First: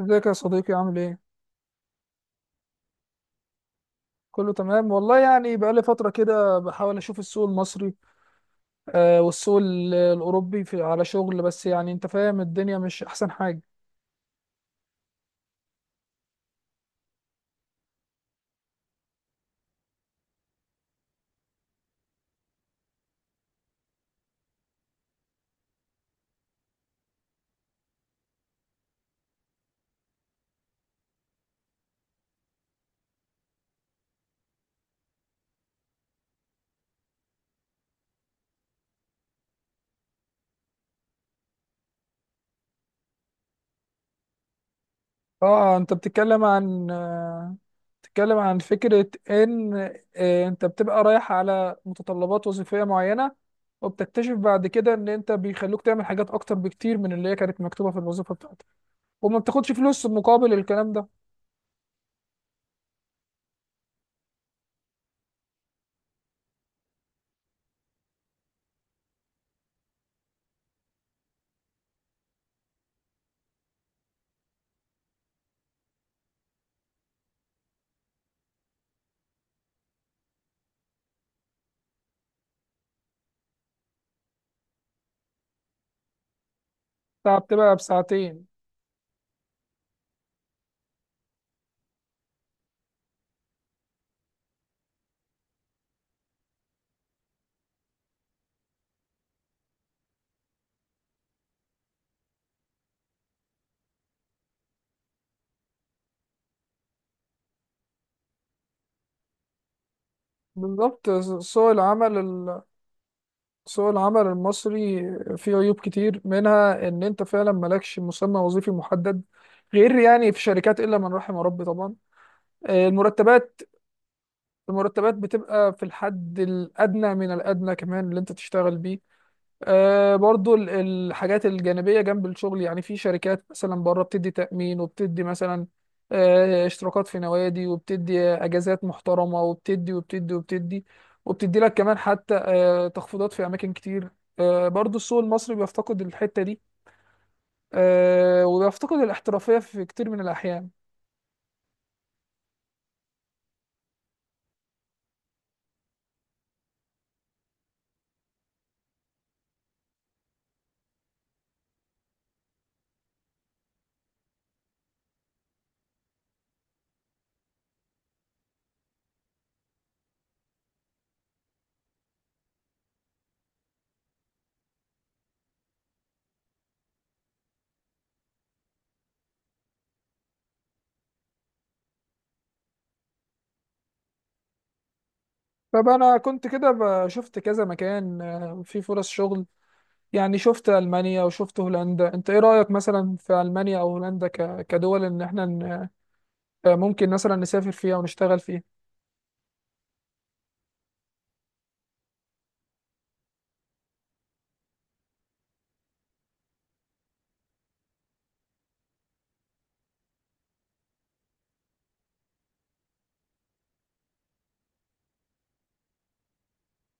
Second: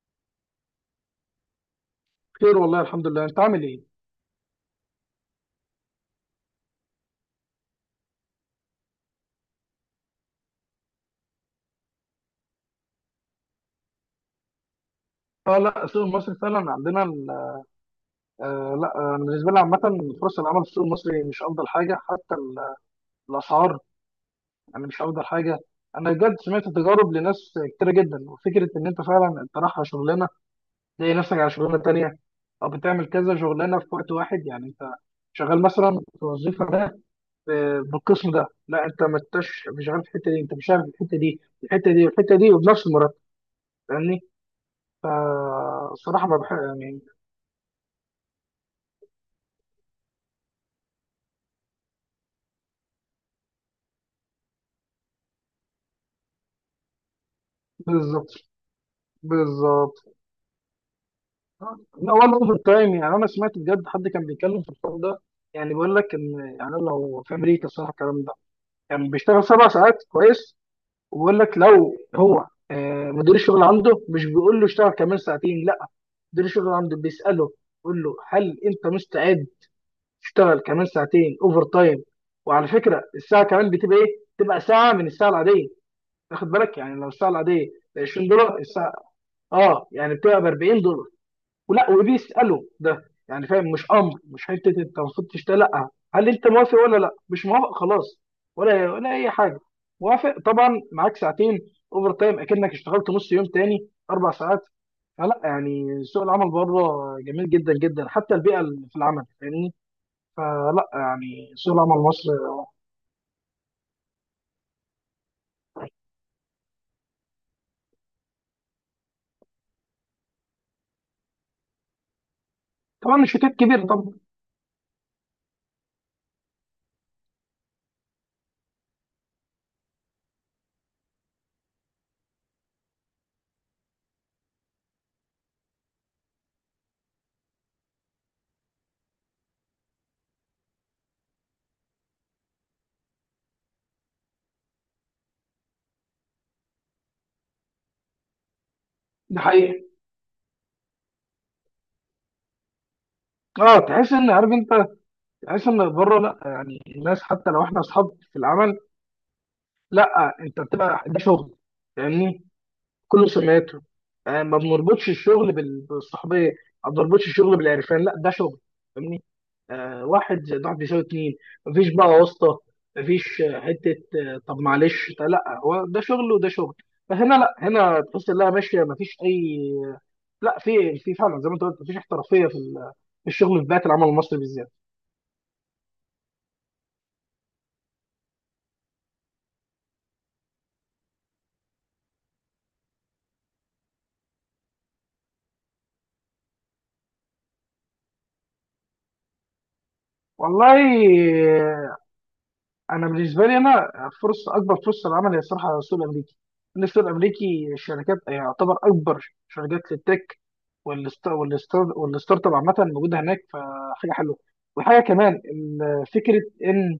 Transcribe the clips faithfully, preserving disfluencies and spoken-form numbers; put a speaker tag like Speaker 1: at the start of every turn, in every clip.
Speaker 1: ازيك يا صديقي عامل ايه؟
Speaker 2: خير، والله الحمد لله. انت عامل ايه؟
Speaker 1: كله تمام والله، يعني بقالي فترة كده بحاول اشوف السوق المصري. آه، والسوق ال- الاوروبي في على شغل، بس يعني انت فاهم الدنيا مش احسن حاجة.
Speaker 2: اه، لا، السوق المصري فعلا عندنا ال- آه لا، آه، بالنسبه لي عامه، فرص العمل في السوق المصري مش افضل حاجه. حتى ال- الاسعار، يعني مش افضل حاجه. انا بجد سمعت تجارب لناس كتيره جدا، وفكره ان انت فعلا انت رايح على شغلانه تلاقي نفسك على شغلانه تانيه، او بتعمل كذا شغلانه في وقت واحد. يعني انت شغال مثلا في الوظيفه ده، آه، بالقسم ده، لا، انت ما انتش مش شغال في الحته دي، انت مش شغال في الحته دي، الحته دي والحته دي، وبنفس المرتب. فاهمني؟
Speaker 1: اه، انت
Speaker 2: فالصراحه ما
Speaker 1: بتتكلم
Speaker 2: بحب
Speaker 1: عن
Speaker 2: يعني.
Speaker 1: آه، بتتكلم عن فكرة ان آه، انت بتبقى رايح على متطلبات وظيفية معينة، وبتكتشف بعد كده ان انت بيخلوك تعمل حاجات اكتر بكتير من اللي هي كانت مكتوبة في
Speaker 2: بالظبط.
Speaker 1: الوظيفة بتاعتك، وما بتاخدش
Speaker 2: بالظبط.
Speaker 1: فلوس مقابل الكلام ده.
Speaker 2: لا، ولا اوفر تايم. يعني انا سمعت بجد حد كان بيتكلم في الحوار ده، يعني بيقول لك ان يعني لو في امريكا الصراحه الكلام ده يعني بيشتغل سبع ساعات كويس. وبيقول لك لو هو آه، مدير الشغل عنده مش بيقول له اشتغل كمان ساعتين، لا، مدير الشغل عنده بيساله، بيقول له هل انت مستعد تشتغل كمان ساعتين اوفر تايم. وعلى فكره، الساعه كمان بتبقى ايه؟ بتبقى ساعه من الساعه العاديه. تاخد بالك، يعني لو الساعه
Speaker 1: بتاع-
Speaker 2: العاديه
Speaker 1: بتبقى
Speaker 2: ب 20
Speaker 1: بساعتين.
Speaker 2: دولار الساعه اه يعني بتبقى ب اربعين دولار. ولا، وبيساله ده يعني، فاهم؟ مش امر، مش حته انت المفروض تشتغل. لا، هل انت موافق ولا لا مش موافق؟ خلاص، ولا ولا اي حاجه. موافق طبعا، معاك ساعتين اوفر تايم، اكنك اشتغلت نص يوم تاني، اربع ساعات. فلا يعني سوق العمل بره جميل جدا جدا، حتى البيئه اللي في العمل. فاهمني؟ فلا
Speaker 1: بالظبط.
Speaker 2: يعني
Speaker 1: سوق
Speaker 2: سوق العمل
Speaker 1: العمل
Speaker 2: مصر.
Speaker 1: سوق العمل المصري فيه عيوب كتير، منها ان انت فعلا مالكش مسمى وظيفي محدد، غير يعني في شركات الا من رحم ربي طبعا. آه،
Speaker 2: طبعا الشتات
Speaker 1: المرتبات
Speaker 2: كبير طبعا.
Speaker 1: المرتبات بتبقى في الحد الادنى من الادنى، كمان اللي انت تشتغل بيه. آه، برضو ال- الحاجات الجانبية جنب الشغل، يعني في شركات مثلا بره بتدي تأمين، وبتدي مثلا آه، اشتراكات في نوادي، وبتدي أجازات محترمة، وبتدي وبتدي وبتدي وبتدي لك كمان حتى آه، تخفيضات في أماكن كتير. آه، برضو السوق المصري بيفتقد الحتة دي، آه، وبيفتقد
Speaker 2: ده
Speaker 1: الاحترافية في
Speaker 2: حقيقي.
Speaker 1: كتير من الأحيان.
Speaker 2: اه، تحس ان، عارف انت، تحس ان بره لا، يعني الناس حتى لو احنا اصحاب في العمل، لا، انت بتبقى ده شغل. فاهمني؟ كله سمعته. آه، ما بنربطش الشغل بال- بالصحبيه، ما بنربطش الشغل بالعرفان، لا، ده شغل. فاهمني؟ آه واحد زائد واحد بيساوي اتنين. مفيش بقى واسطه، مفيش آه، حته، آه، طب معلش، طب لا هو ده شغل وده شغل. فهنا لا، هنا تحس انها ماشيه، مفيش اي. لا، في في فعلا زي ما انت قلت مفيش احترافيه في ال- في الشغل، في بيئه العمل المصري بالذات.
Speaker 1: فأنا كنت كده ب- شفت كذا مكان آه، في فرص شغل، يعني شفت ألمانيا وشفت هولندا. انت ايه رأيك مثلا في ألمانيا او هولندا ك... كدول ان احنا ن... ممكن مثلا نسافر فيها ونشتغل فيها؟
Speaker 2: والله، انا بالنسبه لي انا، فرصه، اكبر فرصه للعمل هي الصراحه على السوق الامريكي، لان السوق الامريكي الشركات يعتبر اكبر شركات للتك. والست- والستار- والستارت اب عامه موجوده هناك، فحاجه حلوه. وحاجه كمان، ال- فكره ان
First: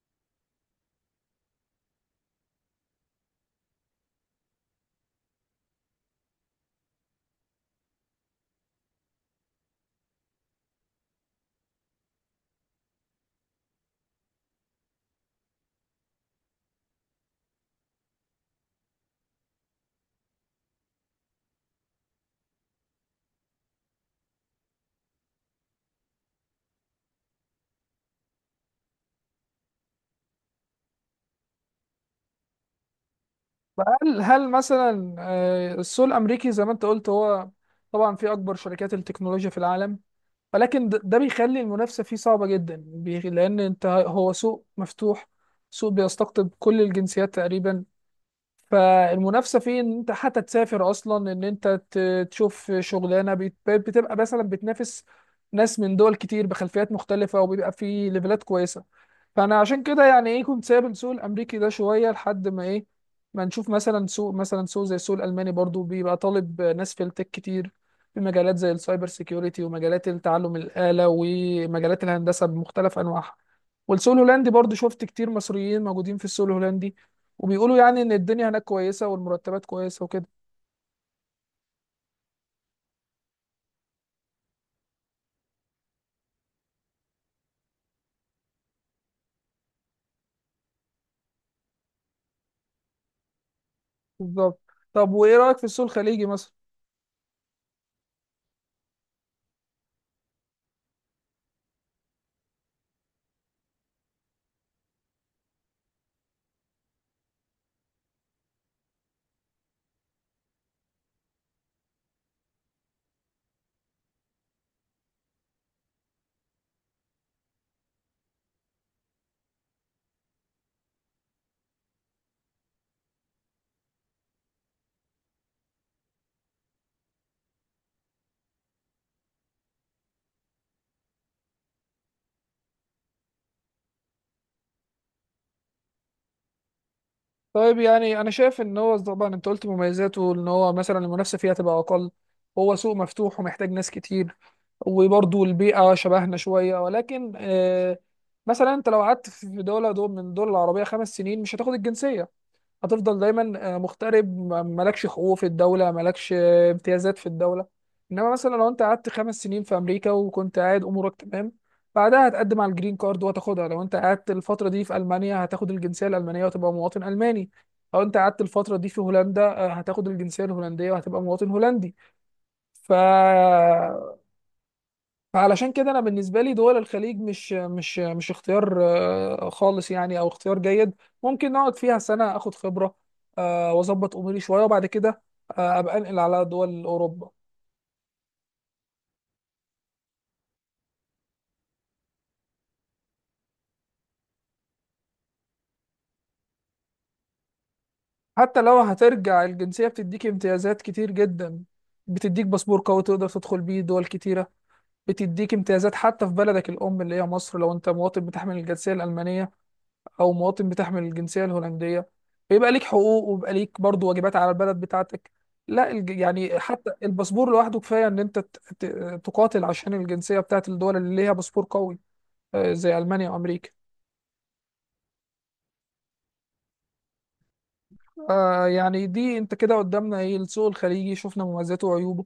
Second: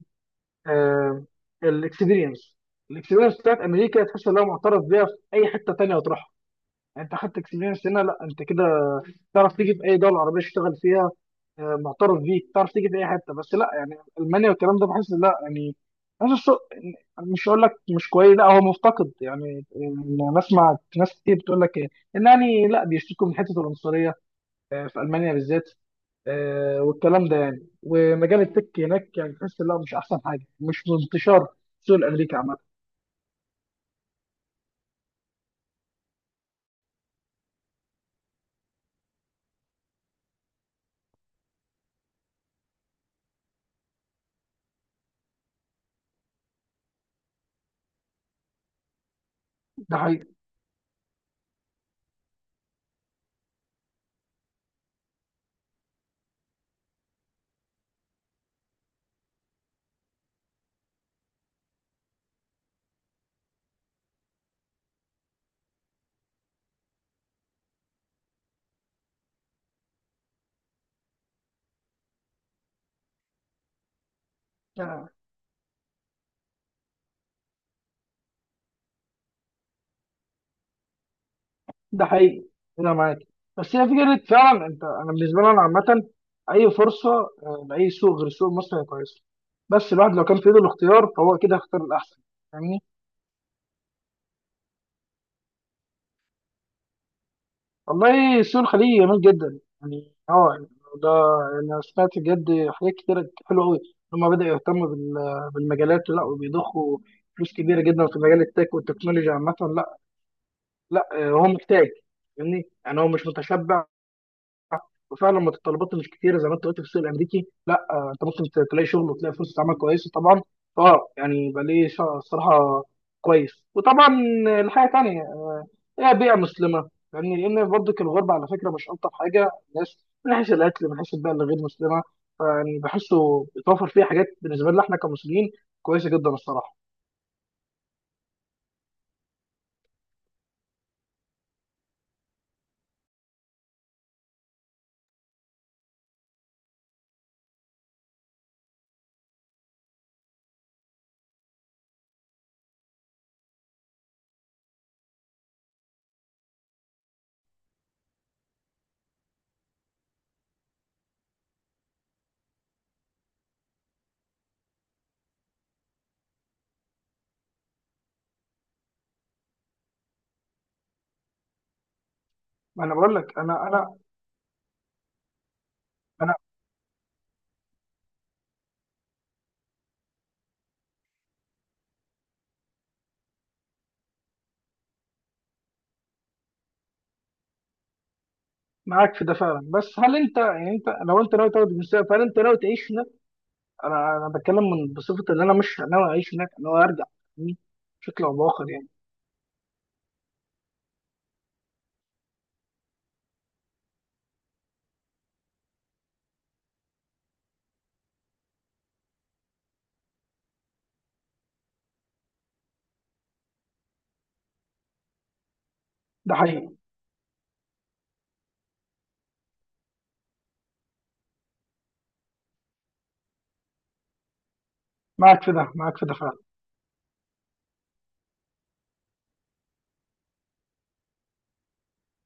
Speaker 2: الاكسبيرينس الاكسبيرينس بتاعت امريكا تحس انها معترف بيها في اي حته تانيه هتروحها. يعني انت خدت اكسبيرينس هنا، لا، انت كده تعرف تيجي في اي دوله عربيه تشتغل فيها. آه، معترف بيك، تعرف تيجي في اي حته. بس لا يعني المانيا والكلام ده بحس لا، يعني حاسس السوق، مش هقول لك مش كويس، لا، هو مفتقد. يعني أنا بسمع ناس كتير بتقول لك إيه، ان يعني لا بيشتكوا من حته العنصريه آه، في المانيا بالذات، آه، والكلام ده يعني، ومجال التك هناك يعني تحس لا، مش احسن حاجه، مش منتشر السوق الامريكي عامه.
Speaker 1: هل هل مثلا آه، السوق الامريكي زي ما انت قلت، هو طبعا في اكبر شركات التكنولوجيا في العالم، ولكن د- ده بيخلي المنافسه فيه صعبه جدا، بي- لان انت هو سوق مفتوح، سوق بيستقطب كل الجنسيات تقريبا. فالمنافسه فيه ان
Speaker 2: ده
Speaker 1: انت
Speaker 2: حقيقي.
Speaker 1: حتى تسافر اصلا، ان انت ت- تشوف شغلانه بت- بتبقى مثلا بتنافس ناس من دول كتير بخلفيات مختلفه، وبيبقى في ليفلات كويسه. فانا عشان كده يعني ايه كنت سايب السوق الامريكي ده شويه، لحد ما ايه، ما نشوف مثلا سوق مثلا سوق زي السوق الالماني، برضو بيبقى طالب ناس في التك كتير، في مجالات زي السايبر سيكيورتي، ومجالات التعلم الاله، ومجالات الهندسه بمختلف انواعها. والسوق الهولندي برضو شفت كتير مصريين موجودين في السوق الهولندي، وبيقولوا يعني ان الدنيا هناك كويسه، والمرتبات كويسه وكده.
Speaker 2: ده حقيقي، انا معاك. بس هي فكره، فعلا انت، انا بالنسبه لي انا عامه، اي فرصه آه، لاي سوق غير سوق مصر هي كويسه. بس الواحد لو كان في ايده الاختيار فهو كده هيختار الاحسن. فاهمني؟
Speaker 1: بالظبط. طب وايه رايك في السوق الخليجي مثلا؟
Speaker 2: والله، سوق الخليج جميل جدا، يعني اه يعني، ده، انا سمعت بجد حاجات كتير حلوه قوي. هما بدأوا يهتموا بال- بالمجالات، لا، وبيضخوا فلوس كبيره جدا في مجال التك والتكنولوجيا عامه. لا، لا، آه، هو محتاج. فاهمني؟ يعني هو مش متشبع. وفعلا متطلبات الكتيره زي ما انت قلت في السوق الامريكي، لا، آه، انت ممكن ت- تلاقي شغل وتلاقي فرصه عمل كويسه طبعا. اه يعني يبقى ليه. شا- الصراحه كويس. وطبعا الحاجه تانية، هي بيئه مسلمه. يعني لان برضه الغربه على فكره مش الطف حاجه. الناس، من حيث الاكل، من حيث البيئه اللي غير مسلمه، فيعني بحسه بيتوفر فيه حاجات بالنسبه لنا احنا كمسلمين كويسه جدا الصراحه.
Speaker 1: طيب يعني انا شايف ان هو طبعا انت قلت مميزاته ان هو مثلا المنافسه فيها تبقى اقل، هو سوق مفتوح ومحتاج ناس كتير، وبرضه البيئه شبهنا شويه، ولكن آه مثلا انت لو قعدت في دوله دول من الدول العربيه خمس سنين مش هتاخد الجنسيه، هتفضل دايما آه، مغترب، ما- مالكش حقوق في الدولة، مالكش آه، امتيازات في الدولة. انما مثلا لو انت قعدت خمس سنين في امريكا وكنت قاعد امورك تمام، بعدها هتقدم على الجرين كارد وهتاخدها. لو انت قعدت الفترة دي في المانيا هتاخد الجنسية الالمانية وهتبقى مواطن الماني، لو انت قعدت الفترة دي في هولندا آه، هتاخد الجنسية الهولندية وهتبقى مواطن هولندي.
Speaker 2: ما
Speaker 1: ف
Speaker 2: انا بقول لك انا انا.
Speaker 1: فعلشان كده انا
Speaker 2: انا
Speaker 1: بالنسبه لي دول الخليج مش مش مش اختيار آه، خالص، يعني او اختيار جيد، ممكن نقعد فيها سنه اخد خبره آه، واظبط اموري شويه، وبعد كده آه، ابقى انقل على دول اوروبا.
Speaker 2: معاك في ده فعلا. بس هل انت يعني انت، لو انت ناوي تاخد الجنسيه فهل انت ناوي تعيش هناك؟ انا، انا بتكلم من بصفه ان انا مش ناوي اعيش هناك، انا ناوي ارجع يعني، بشكل او
Speaker 1: حتى
Speaker 2: باخر
Speaker 1: لو
Speaker 2: يعني.
Speaker 1: هترجع، الجنسيه بتديك امتيازات كتير جدا، بتديك باسبور قوي تقدر تدخل بيه دول كتيره، بتديك امتيازات حتى في بلدك الام اللي هي مصر. لو انت مواطن بتحمل الجنسيه الالمانيه او مواطن بتحمل الجنسيه الهولنديه، فيبقى ليك حقوق ويبقى ليك برضو واجبات على البلد بتاعتك. لا الج...
Speaker 2: ده
Speaker 1: يعني
Speaker 2: حقيقي.
Speaker 1: حتى الباسبور لوحده كفايه ان انت ت... ت... تقاتل عشان الجنسيه بتاعت الدول اللي ليها باسبور قوي، آه، زي المانيا وامريكا.
Speaker 2: معاك في ده، معاك في ده فعلا.
Speaker 1: آه يعني دي انت كده قدامنا ايه، السوق الخليجي شفنا مميزاته وعيوبه،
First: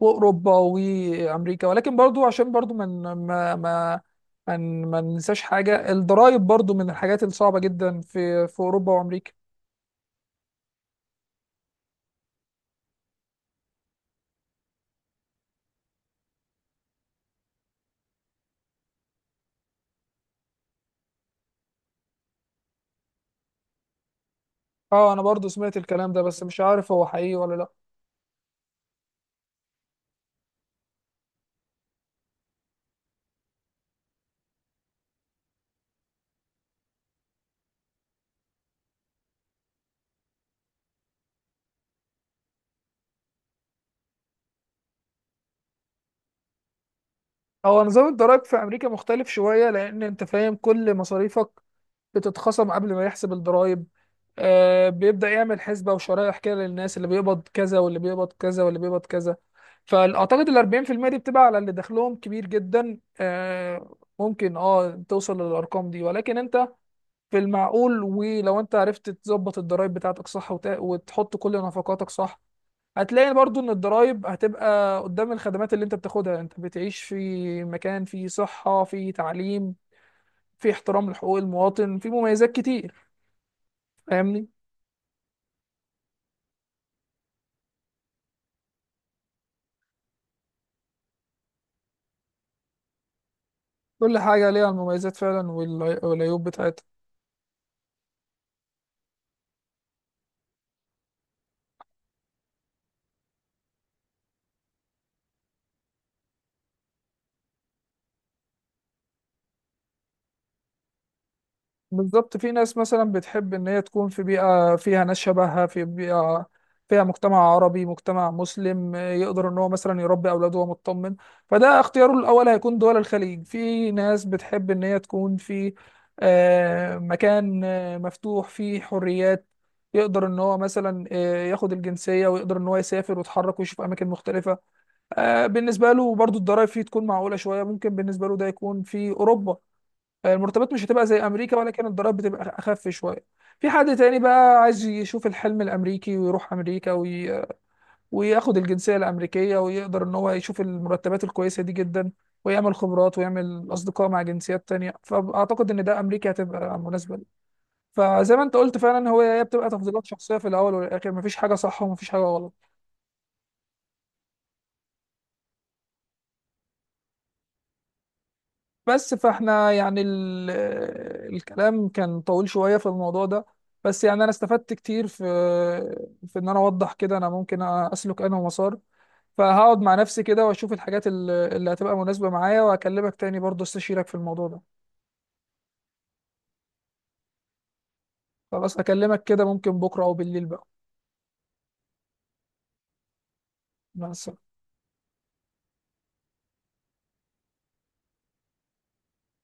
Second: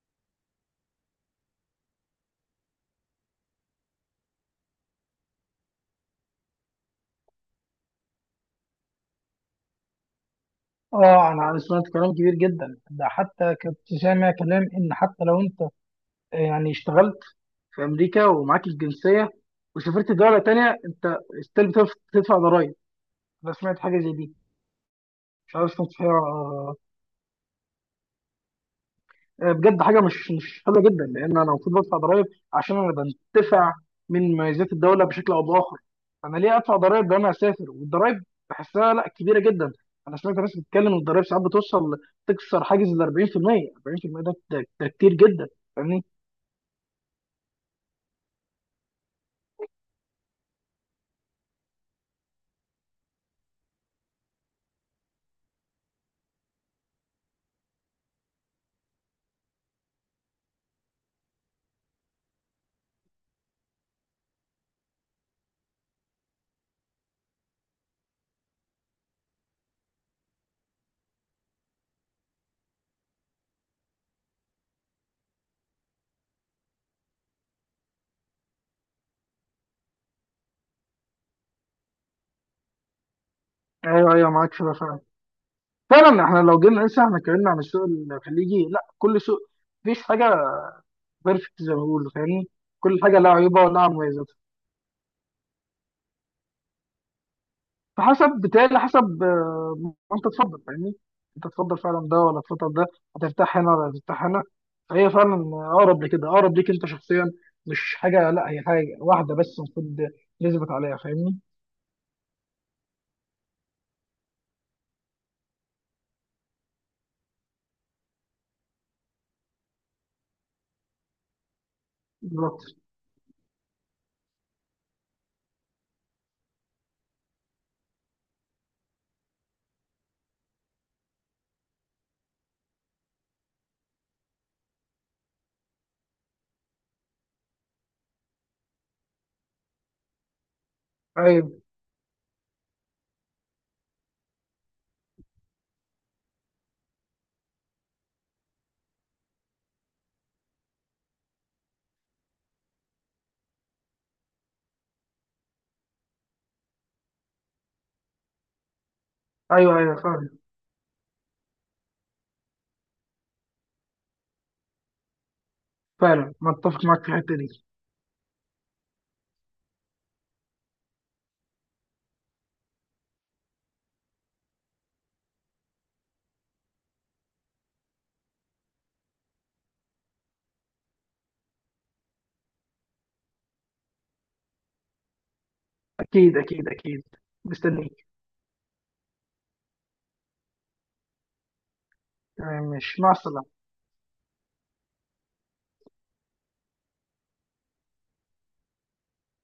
Speaker 1: واوروبا وامريكا، ولكن برضو عشان برضو من ما ما ما ما ننساش حاجه، الضرائب برضو من الحاجات الصعبه جدا في في اوروبا وامريكا.
Speaker 2: اه، انا أنا سمعت كلام كبير جدا. ده حتى كنت سامع كلام ان حتى لو انت آه، يعني اشتغلت في امريكا ومعاك الجنسيه، وسافرت دوله تانية، انت ستيل بتدفع ضرائب. انا سمعت حاجه زي دي.
Speaker 1: اه، انا برضو
Speaker 2: مش عارف،
Speaker 1: سمعت
Speaker 2: سمعت
Speaker 1: الكلام ده، بس مش
Speaker 2: فيها
Speaker 1: عارف هو حقيقي ولا لا.
Speaker 2: آه، بجد حاجه مش مش حلوه جدا. لان انا المفروض بدفع ضرائب عشان انا بنتفع من مميزات الدوله بشكل او باخر. انا ليه ادفع ضرائب لو انا اسافر؟ والضرائب بحسها، لا، كبيره جدا. انا سمعت ناس بتتكلم إن الضرائب ساعات بتوصل تكسر حاجز ال اربعين في المية، اربعين بالمية. ده ده ده كتير جدا. فاهمني؟
Speaker 1: هو نظام الضرائب في امريكا مختلف شوية، لان انت فاهم كل مصاريفك بتتخصم قبل ما يحسب الضرائب. آه بيبدأ يعمل حسبة وشرائح كده للناس اللي بيقبض كذا واللي بيقبض كذا واللي بيقبض كذا، فاعتقد ال أربعين في المية دي بتبقى على اللي دخلهم كبير جدا، آه ممكن اه توصل للارقام دي، ولكن انت في المعقول، ولو انت عرفت تظبط الضرائب بتاعتك صح وت- وتحط كل نفقاتك صح، هتلاقي برضو ان الضرايب هتبقى قدام الخدمات اللي انت بتاخدها. انت بتعيش في مكان فيه صحة، فيه تعليم، فيه احترام لحقوق المواطن، فيه مميزات كتير،
Speaker 2: ايوه، ايوه،
Speaker 1: فاهمني.
Speaker 2: معاك شبه فعلا. فعلا احنا لو جينا نقيسها، احنا اتكلمنا عن السوق الخليجي، لا، كل سوق، مفيش حاجه بيرفكت زي ما بيقولوا. فاهمني؟ كل حاجه لها عيوبها ولها
Speaker 1: كل
Speaker 2: مميزات.
Speaker 1: حاجة ليها المميزات فعلا والعي- والعيوب بتاعتها.
Speaker 2: فحسب، بتهيألي حسب آه، ما انت تفضل. فاهمني؟ انت تفضل فعلا ده ولا تفضل ده؟ هترتاح هنا ولا هترتاح هنا؟ فهي فعلا اقرب لكده، اقرب ليك انت شخصيا. مش حاجه، لا، هي حاجه واحده بس المفروض نثبت عليها. فاهمني؟
Speaker 1: بالظبط. في ناس مثلا بتحب ان هي تكون في بيئة فيها ناس شبهها، في بيئة فيها مجتمع عربي، مجتمع مسلم، آه، يقدر ان هو مثلا يربي اولاده وهو مطمن، فده اختياره الاول
Speaker 2: بالظبط.
Speaker 1: هيكون دول الخليج. في ناس بتحب ان هي تكون في آه، مكان آه، مفتوح فيه حريات، يقدر ان هو مثلا آه، ياخد الجنسية، ويقدر ان هو يسافر ويتحرك ويشوف اماكن مختلفة، آه، بالنسبة له برضو الضرايب فيه تكون معقولة شوية، ممكن بالنسبة له ده يكون في اوروبا. المرتبات مش هتبقى زي
Speaker 2: ايوه،
Speaker 1: امريكا، ولكن الضرائب بتبقى اخف شويه. في حد تاني بقى عايز يشوف الحلم الامريكي، ويروح امريكا وي... وياخد الجنسيه الامريكيه، ويقدر ان هو يشوف المرتبات الكويسه دي جدا، ويعمل خبرات ويعمل اصدقاء مع جنسيات تانية، فاعتقد ان ده امريكا هتبقى مناسبه ليه. فزي ما انت قلت، فعلا هو هي بتبقى
Speaker 2: ايوه، ايوه
Speaker 1: تفضيلات
Speaker 2: فعلا.
Speaker 1: شخصيه في الاول والاخر، مفيش حاجه صح ومفيش حاجه غلط.
Speaker 2: فعلا متفق معاك في الحته دي.
Speaker 1: بس فاحنا يعني ال... الكلام كان طويل شوية في الموضوع ده، بس يعني انا استفدت كتير في في ان انا اوضح كده انا ممكن اسلك انا مسار. فهقعد مع نفسي كده واشوف الحاجات ال- اللي هتبقى مناسبة معايا، واكلمك تاني برضه استشيرك في الموضوع ده.
Speaker 2: اكيد اكيد اكيد، مستنيك.
Speaker 1: خلاص اكلمك كده، ممكن بكرة او بالليل بقى.
Speaker 2: تمام، ماشي، مع السلامه.
Speaker 1: مع السلامة.